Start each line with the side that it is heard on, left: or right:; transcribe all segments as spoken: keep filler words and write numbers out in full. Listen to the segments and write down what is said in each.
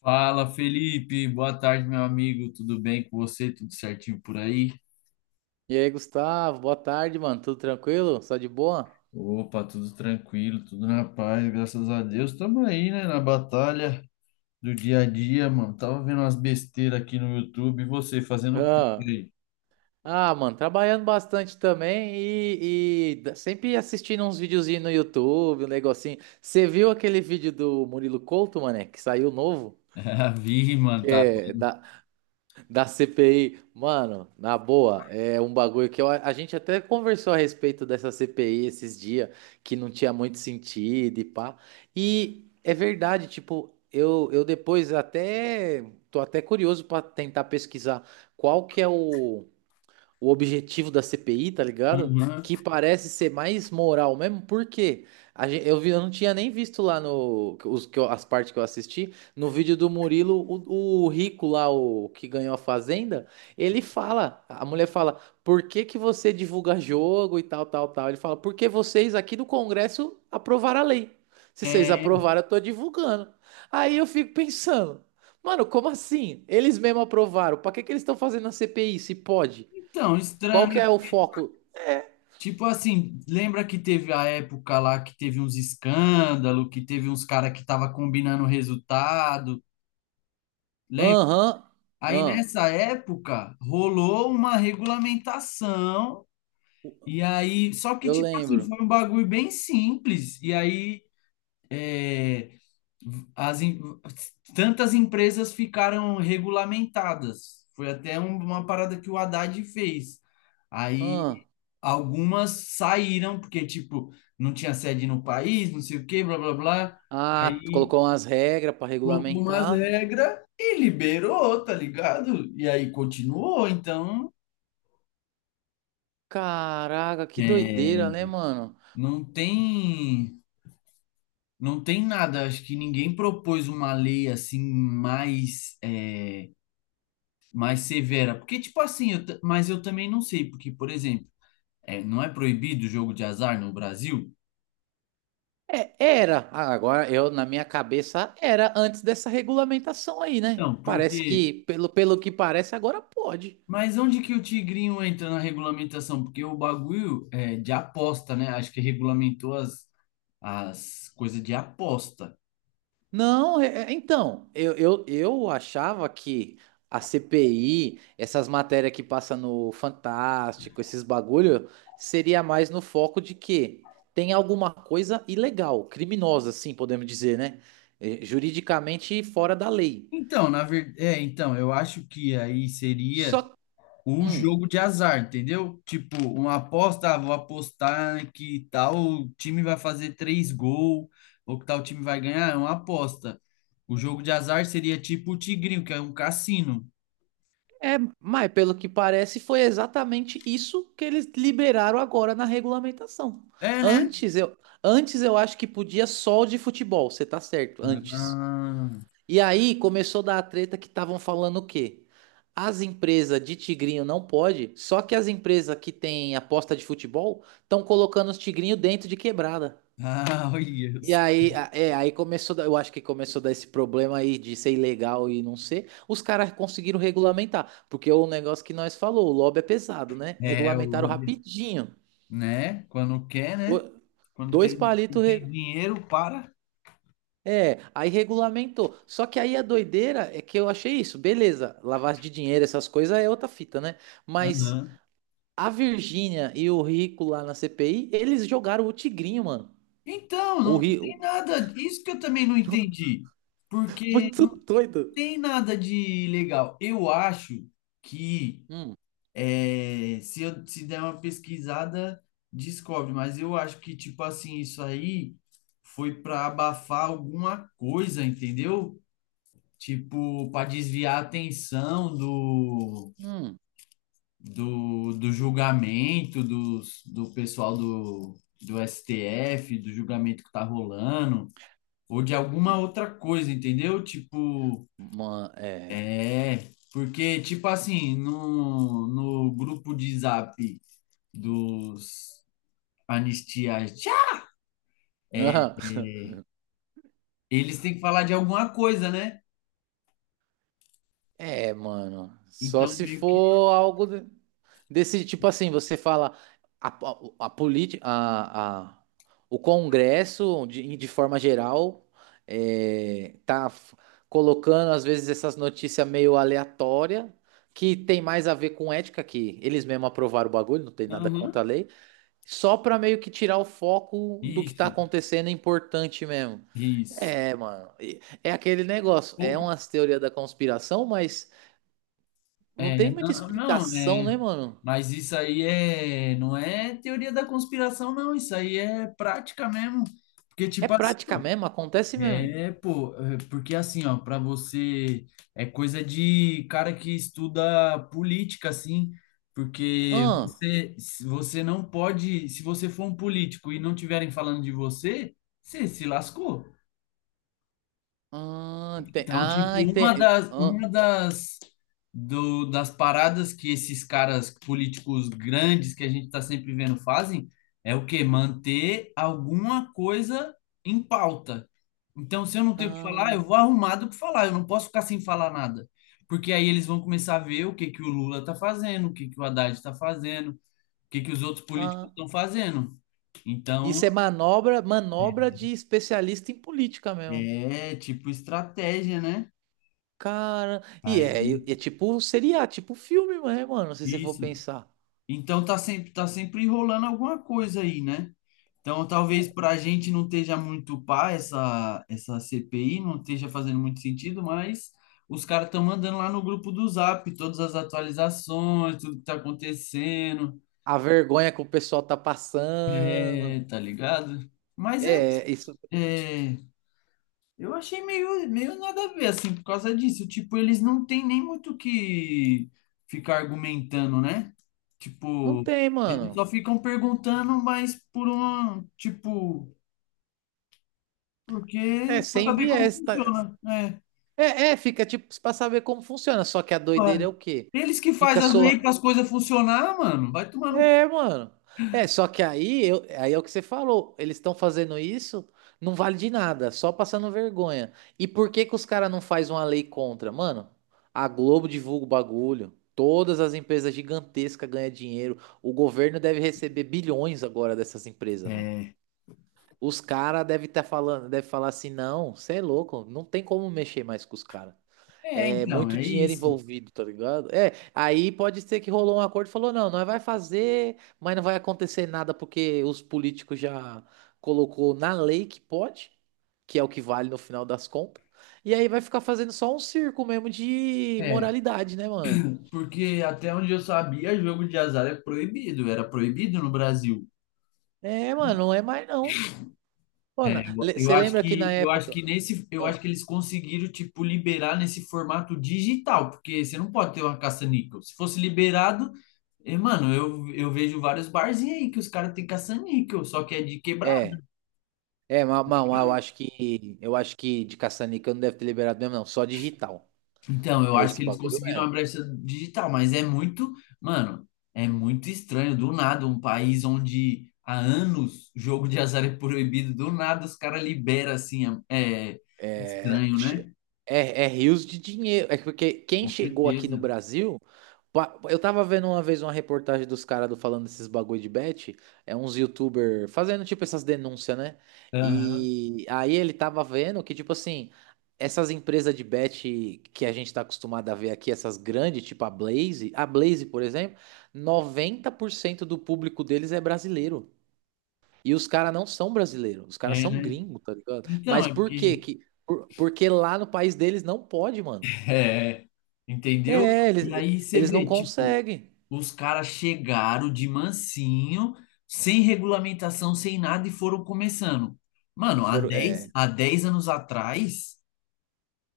left: Fala, Felipe. Boa tarde, meu amigo. Tudo bem com você? Tudo certinho por aí?
right: E aí, Gustavo, boa tarde, mano. Tudo tranquilo? Só de boa?
left: Opa, tudo tranquilo, tudo na paz, graças a Deus. Estamos aí, né, na batalha do dia a dia, mano. Tava vendo umas besteiras aqui no YouTube. E você, fazendo o quê por
right: Ah,
left: aí?
right: ah, mano, trabalhando bastante também e, e da- sempre assistindo uns videozinhos no YouTube, um negocinho. Você viu aquele vídeo do Murilo Couto, mané, que saiu novo?
left: Ah, vi, mano,
right: Que
left: tá
right: é
left: vendo?
right: da, Da C P I, mano, na boa, é um bagulho que eu- a gente até conversou a respeito dessa C P I esses dias, que não tinha muito sentido e pá. E é verdade, tipo, eu, eu depois até tô até curioso para tentar pesquisar qual que é o, o objetivo da C P I, tá ligado?
left: Aham.
right: Que parece ser mais moral mesmo, porque a gen- eu vi, eu não tinha nem visto lá no os, que eu- as partes que eu assisti, no vídeo do Murilo, o, o rico lá, o que ganhou a fazenda, ele fala, a mulher fala, por que que você divulga jogo e tal, tal, tal? Ele fala, porque vocês aqui do Congresso aprovaram a lei. Se vocês
left: É,
right: aprovaram, eu tô divulgando. Aí eu fico pensando, mano, como assim? Eles mesmo aprovaram. Pra que que eles estão fazendo a C P I, se pode?
left: então,
right: Qual
left: estranho,
right: que
left: né?
right: é o foco?
left: Tipo assim, lembra que teve a época lá que teve uns escândalos, que teve uns cara que tava combinando resultado?
right: Aham,
left: Aí
right: ahn.
left: nessa época rolou uma regulamentação e aí só que
right: Eu
left: tipo assim
right: lembro.
left: foi um bagulho bem simples e aí é, as em- tantas empresas ficaram regulamentadas. Foi até um- uma parada que o Haddad fez. Aí
right: Ahn.
left: algumas saíram porque tipo não tinha sede no país, não sei o quê, blá blá blá.
right: Ah, tu
left: Aí
right: colocou umas regras para
left: colocou umas
right: regulamentar.
left: regras e liberou, tá ligado? E aí continuou, então
right: Caraca, que
left: é,
right: doideira, né, mano?
left: não tem, não tem nada. Acho que ninguém propôs uma lei assim mais, é, mais severa. Porque, tipo assim, eu ta- mas eu também não sei, porque, por exemplo, é, não é proibido o jogo de azar no Brasil?
right: É, era. Ah, agora eu na minha cabeça era antes dessa regulamentação aí, né?
left: Não,
right: Parece
left: porque.
right: que, pelo, pelo que parece, agora pode.
left: Mas onde que o tigrinho entra na regulamentação? Porque o bagulho é de aposta, né? Acho que regulamentou as, as coisas de aposta.
right: Não, é- é- então, eu, eu, eu achava que a C P I, essas matérias que passa no Fantástico, esses bagulho, seria mais no foco de que tem alguma coisa ilegal, criminosa, assim, podemos dizer, né? Eh, juridicamente fora da lei.
left: Então, na verdade, é, então, eu acho que aí seria
right: Só,
left: o
right: hum,
left: jogo de azar, entendeu? Tipo, uma aposta, ah, vou apostar que tal time vai fazer três gols, ou que tal time vai ganhar, é uma aposta. O jogo de azar seria tipo o Tigrinho, que é um cassino.
right: é, mas pelo que parece, foi exatamente isso que eles liberaram agora na regulamentação.
left: É, né?
right: Antes eu, antes eu acho que podia só o de futebol, você tá certo, antes.
left: Ah,
right: E aí começou a dar a treta que estavam falando o quê? As empresas de tigrinho não pode, só que as empresas que têm aposta de futebol estão colocando os tigrinhos dentro de quebrada.
left: ah, olha
right: E
left: os-
right: aí, a- é, aí começou, a eu acho que começou a dar esse problema aí de ser ilegal e não ser. Os caras conseguiram regulamentar, porque é o negócio que nós falou, o lobby é pesado, né?
left: É, o
right: Regulamentaram
left: lobby,
right: rapidinho.
left: né? Quando quer, né?
right: Do-
left: Quando
right: dois
left: tem,
right: palitos,
left: tem dinheiro, para.
right: é, aí regulamentou. Só que aí a doideira é que eu achei isso, beleza, lavagem de dinheiro, essas coisas é outra fita, né? Mas
left: Aham.
right: a Virgínia e o Rico lá na C P I, eles jogaram o tigrinho, mano.
left: Então,
right: O
left: não tem
right: Rico,
left: nada. Isso que eu também não entendi. Porque
right: muito doido.
left: tem nada de legal. Eu acho que
right: Hum,
left: é, se eu se der uma pesquisada, descobre, mas eu acho que, tipo assim, isso aí foi para abafar alguma coisa, entendeu? Tipo, para desviar a atenção do,
right: hum,
left: do, do julgamento dos, do pessoal do, do S T F, do julgamento que tá rolando, ou de alguma outra coisa, entendeu? Tipo.
right: mano, é.
left: É, porque, tipo assim, no, no grupo de zap dos anistias, é,
right: Aham.
left: eles têm que falar de alguma coisa, né?
right: É, mano, só
left: Então,
right: se
left: meio que.
right: for algo. De Desse tipo assim, você fala a, a, a, politi- a- a- o Congresso, de, de forma geral, é, tá f- colocando às vezes essas notícias meio aleatórias, que tem mais a ver com ética, que eles mesmos aprovaram o bagulho, não tem nada contra a
left: Aham,
right: lei, só pra meio que tirar o foco do que tá
left: isso,
right: acontecendo é importante mesmo.
left: isso.
right: É, mano, e- é aquele negócio, é
left: Pô,
right: umas teorias da conspiração, mas não
left: é,
right: tem muita
left: não, não,
right: explicação,
left: é.
right: né, mano?
left: Mas isso aí é, não é teoria da conspiração, não. Isso aí é prática mesmo. Porque,
right: É
left: tipo
right: prática mesmo, acontece mesmo.
left: é, pô, é, porque assim, ó, para você é coisa de cara que estuda política, assim, porque
right: Ah,
left: você, se você não pode, se você for um político e não tiverem falando de você, você se lascou.
right: ah, tem,
left: Então, tipo,
right: ah,
left: uma
right: ente-
left: das,
right: ah,
left: uma das, do, das paradas que esses caras políticos grandes que a gente está sempre vendo fazem é o quê? Manter alguma coisa em pauta. Então, se eu não tenho o que falar, eu
right: ah,
left: vou arrumado para falar, eu não posso ficar sem falar nada. Porque aí eles vão começar a ver o que que o Lula tá fazendo, o que que o Haddad está fazendo, o que que os outros políticos
right: ah.
left: estão fazendo. Então,
right: Isso é manobra, manobra de especialista em política mesmo.
left: é tipo estratégia, né?
right: Cara, e é, e
left: Aí,
right: é tipo seria, tipo filme, né, mano, se você for
left: isso.
right: pensar.
left: Então tá sempre, tá sempre enrolando alguma coisa aí, né? Então talvez para a gente não esteja muito pá essa, essa C P I, não esteja fazendo muito sentido, mas os caras estão mandando lá no grupo do Zap todas as atualizações, tudo que tá acontecendo,
right: A vergonha que o pessoal tá
left: é,
right: passando.
left: tá ligado? Mas é,
right: É, isso
left: é, eu achei meio, meio nada a ver, assim, por causa disso. Tipo, eles não têm nem muito o que ficar argumentando, né?
right: não
left: Tipo,
right: tem,
left: eles
right: mano.
left: só ficam perguntando, mas por uma, tipo, porque
right: É
left: pra
right: sem
left: saber como
right: viés, tá?
left: funciona. É,
right: É, é, fica tipo pra saber como funciona, só que a doideira
left: pá.
right: é o quê?
left: Eles que
right: Fica
left: fazem as leis
right: só
left: para as coisas funcionar, mano, vai tomando.
right: É, mano. É, só que aí, eu, aí é o que você falou. Eles estão fazendo isso, não vale de nada, só passando vergonha. E por que que os caras não faz uma lei contra? Mano, a Globo divulga o bagulho. Todas as empresas gigantescas ganham dinheiro. O governo deve receber bilhões agora dessas empresas, mano.
left: É,
right: Os caras devem estar falando, deve falar assim, não, você é louco, não tem como mexer mais com os caras.
left: é,
right: É
left: então,
right: muito
left: é
right: dinheiro
left: isso.
right: envolvido, tá ligado? É, aí pode ser que rolou um acordo e falou, não, nós vai fazer, mas não vai acontecer nada porque os políticos já colocou na lei que pode, que é o que vale no final das contas. E aí vai ficar fazendo só um circo mesmo de
left: É,
right: moralidade, né, mano?
left: porque até onde eu sabia, jogo de azar é proibido, era proibido no Brasil.
right: É, mano, não é mais não.
left: É,
right: Mano,
left: eu eu
right: você
left: acho
right: lembra que na
left: que eu acho
right: época,
left: que nesse eu
right: ah,
left: acho que eles conseguiram tipo liberar nesse formato digital, porque você não pode ter uma caça-níquel. Se fosse liberado, eh, mano, eu, eu vejo vários barzinhos aí que os caras têm caça-níquel, só que é de quebrado.
right: é, é, mas eu acho que eu acho que de caça-níquel não deve ter liberado mesmo não, só digital.
left: Então, eu
right: É
left: acho
right: esse
left: que eles
right: bagulho
left: conseguiram a
right: mesmo.
left: brecha digital, mas é muito, mano, é muito estranho do nada um país onde há anos jogo de azar é proibido, do nada os caras liberam assim, é é
right: É,
left: estranho,
right: che-
left: né?
right: é, é rios de dinheiro. É porque quem
left: Com
right: chegou aqui no
left: certeza.
right: Brasil. pa- Eu tava vendo uma vez uma reportagem dos caras do- falando desses bagulho de bet. É uns youtuber fazendo tipo essas denúncias, né?
left: Aham.
right: E aí ele tava vendo que, tipo assim, essas empresas de bet que a gente tá acostumado a ver aqui, essas grandes, tipo a Blaze, a Blaze, por exemplo, noventa por cento do público deles é brasileiro. E os caras não são brasileiros, os caras
left: É,
right: são
left: né?
right: gringos, tá ligado?
left: Então,
right: Mas
left: é
right: por quê?
left: porque.
right: Que, por- porque lá no país deles não pode, mano.
left: É, entendeu?
right: É,
left: E
right: eles,
left: aí você
right: eles não
left: vê, tipo,
right: conseguem.
left: os caras chegaram de mansinho, sem regulamentação, sem nada, e foram começando.
right: E
left: Mano, há
right: foram,
left: dez
right: é.
left: há dez anos atrás.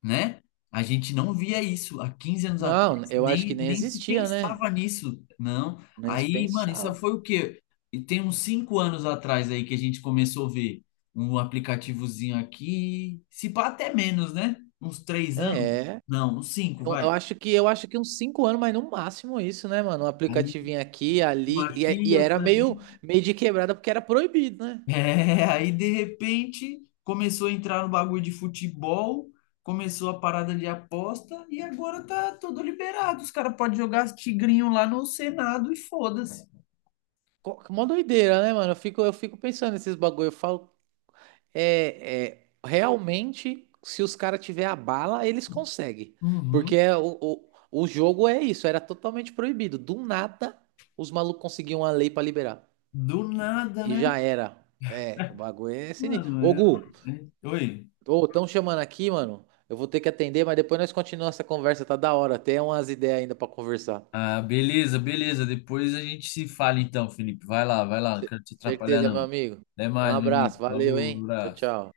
left: Né? A gente não via isso há quinze anos atrás,
right: Não, eu acho que
left: nem,
right: nem
left: nem se
right: existia, né?
left: pensava nisso, não.
right: Nem se
left: Aí, mano, isso
right: pensava.
left: foi o quê? E tem uns cinco anos atrás aí que a gente começou a ver um aplicativozinho aqui, se pá até menos, né? Uns três anos?
right: É.
left: Não, uns cinco
right: Eu,
left: vai.
right: eu acho que eu acho que uns cinco anos, mas no máximo isso, né, mano? Um
left: Aí,
right: aplicativinho aqui,
left: um
right: ali. E, é,
left: aqui,
right: e era
left: outro
right: meio, meio de quebrada porque era proibido, né?
left: é, aí de repente começou a entrar no bagulho de futebol, começou a parada de aposta e agora tá tudo liberado. Os caras podem jogar tigrinho lá no Senado e foda-se.
right: Co- mó doideira, né, mano? Eu fico, eu fico pensando nesses bagulho. Eu falo, é, é, realmente, se os caras tiver a bala, eles conseguem. Porque
left: Uhum.
right: é o, o, o jogo é isso, era totalmente proibido. Do nada, os malucos conseguiam a lei pra liberar.
left: Do nada,
right: E
left: né?
right: já era. É, o bagulho é sinistro.
left: Mano,
right: Ô, Gu,
left: é- é- Oi.
right: ô, tão chamando aqui, mano. Eu vou ter que atender, mas depois nós continuamos essa conversa, tá da hora. Tem umas ideias ainda pra conversar.
left: Ah, beleza, beleza. Depois a gente se fala então, Felipe. Vai lá, vai lá. Não
right: Ce-
left: quero te atrapalhar,
right: certeza, meu
left: não.
right: amigo.
left: Até
right: Um
left: mais, meu amigo.
right: abraço, valeu,
left: Falou,
right: hein? Tchau,
left: abraço.
right: tchau.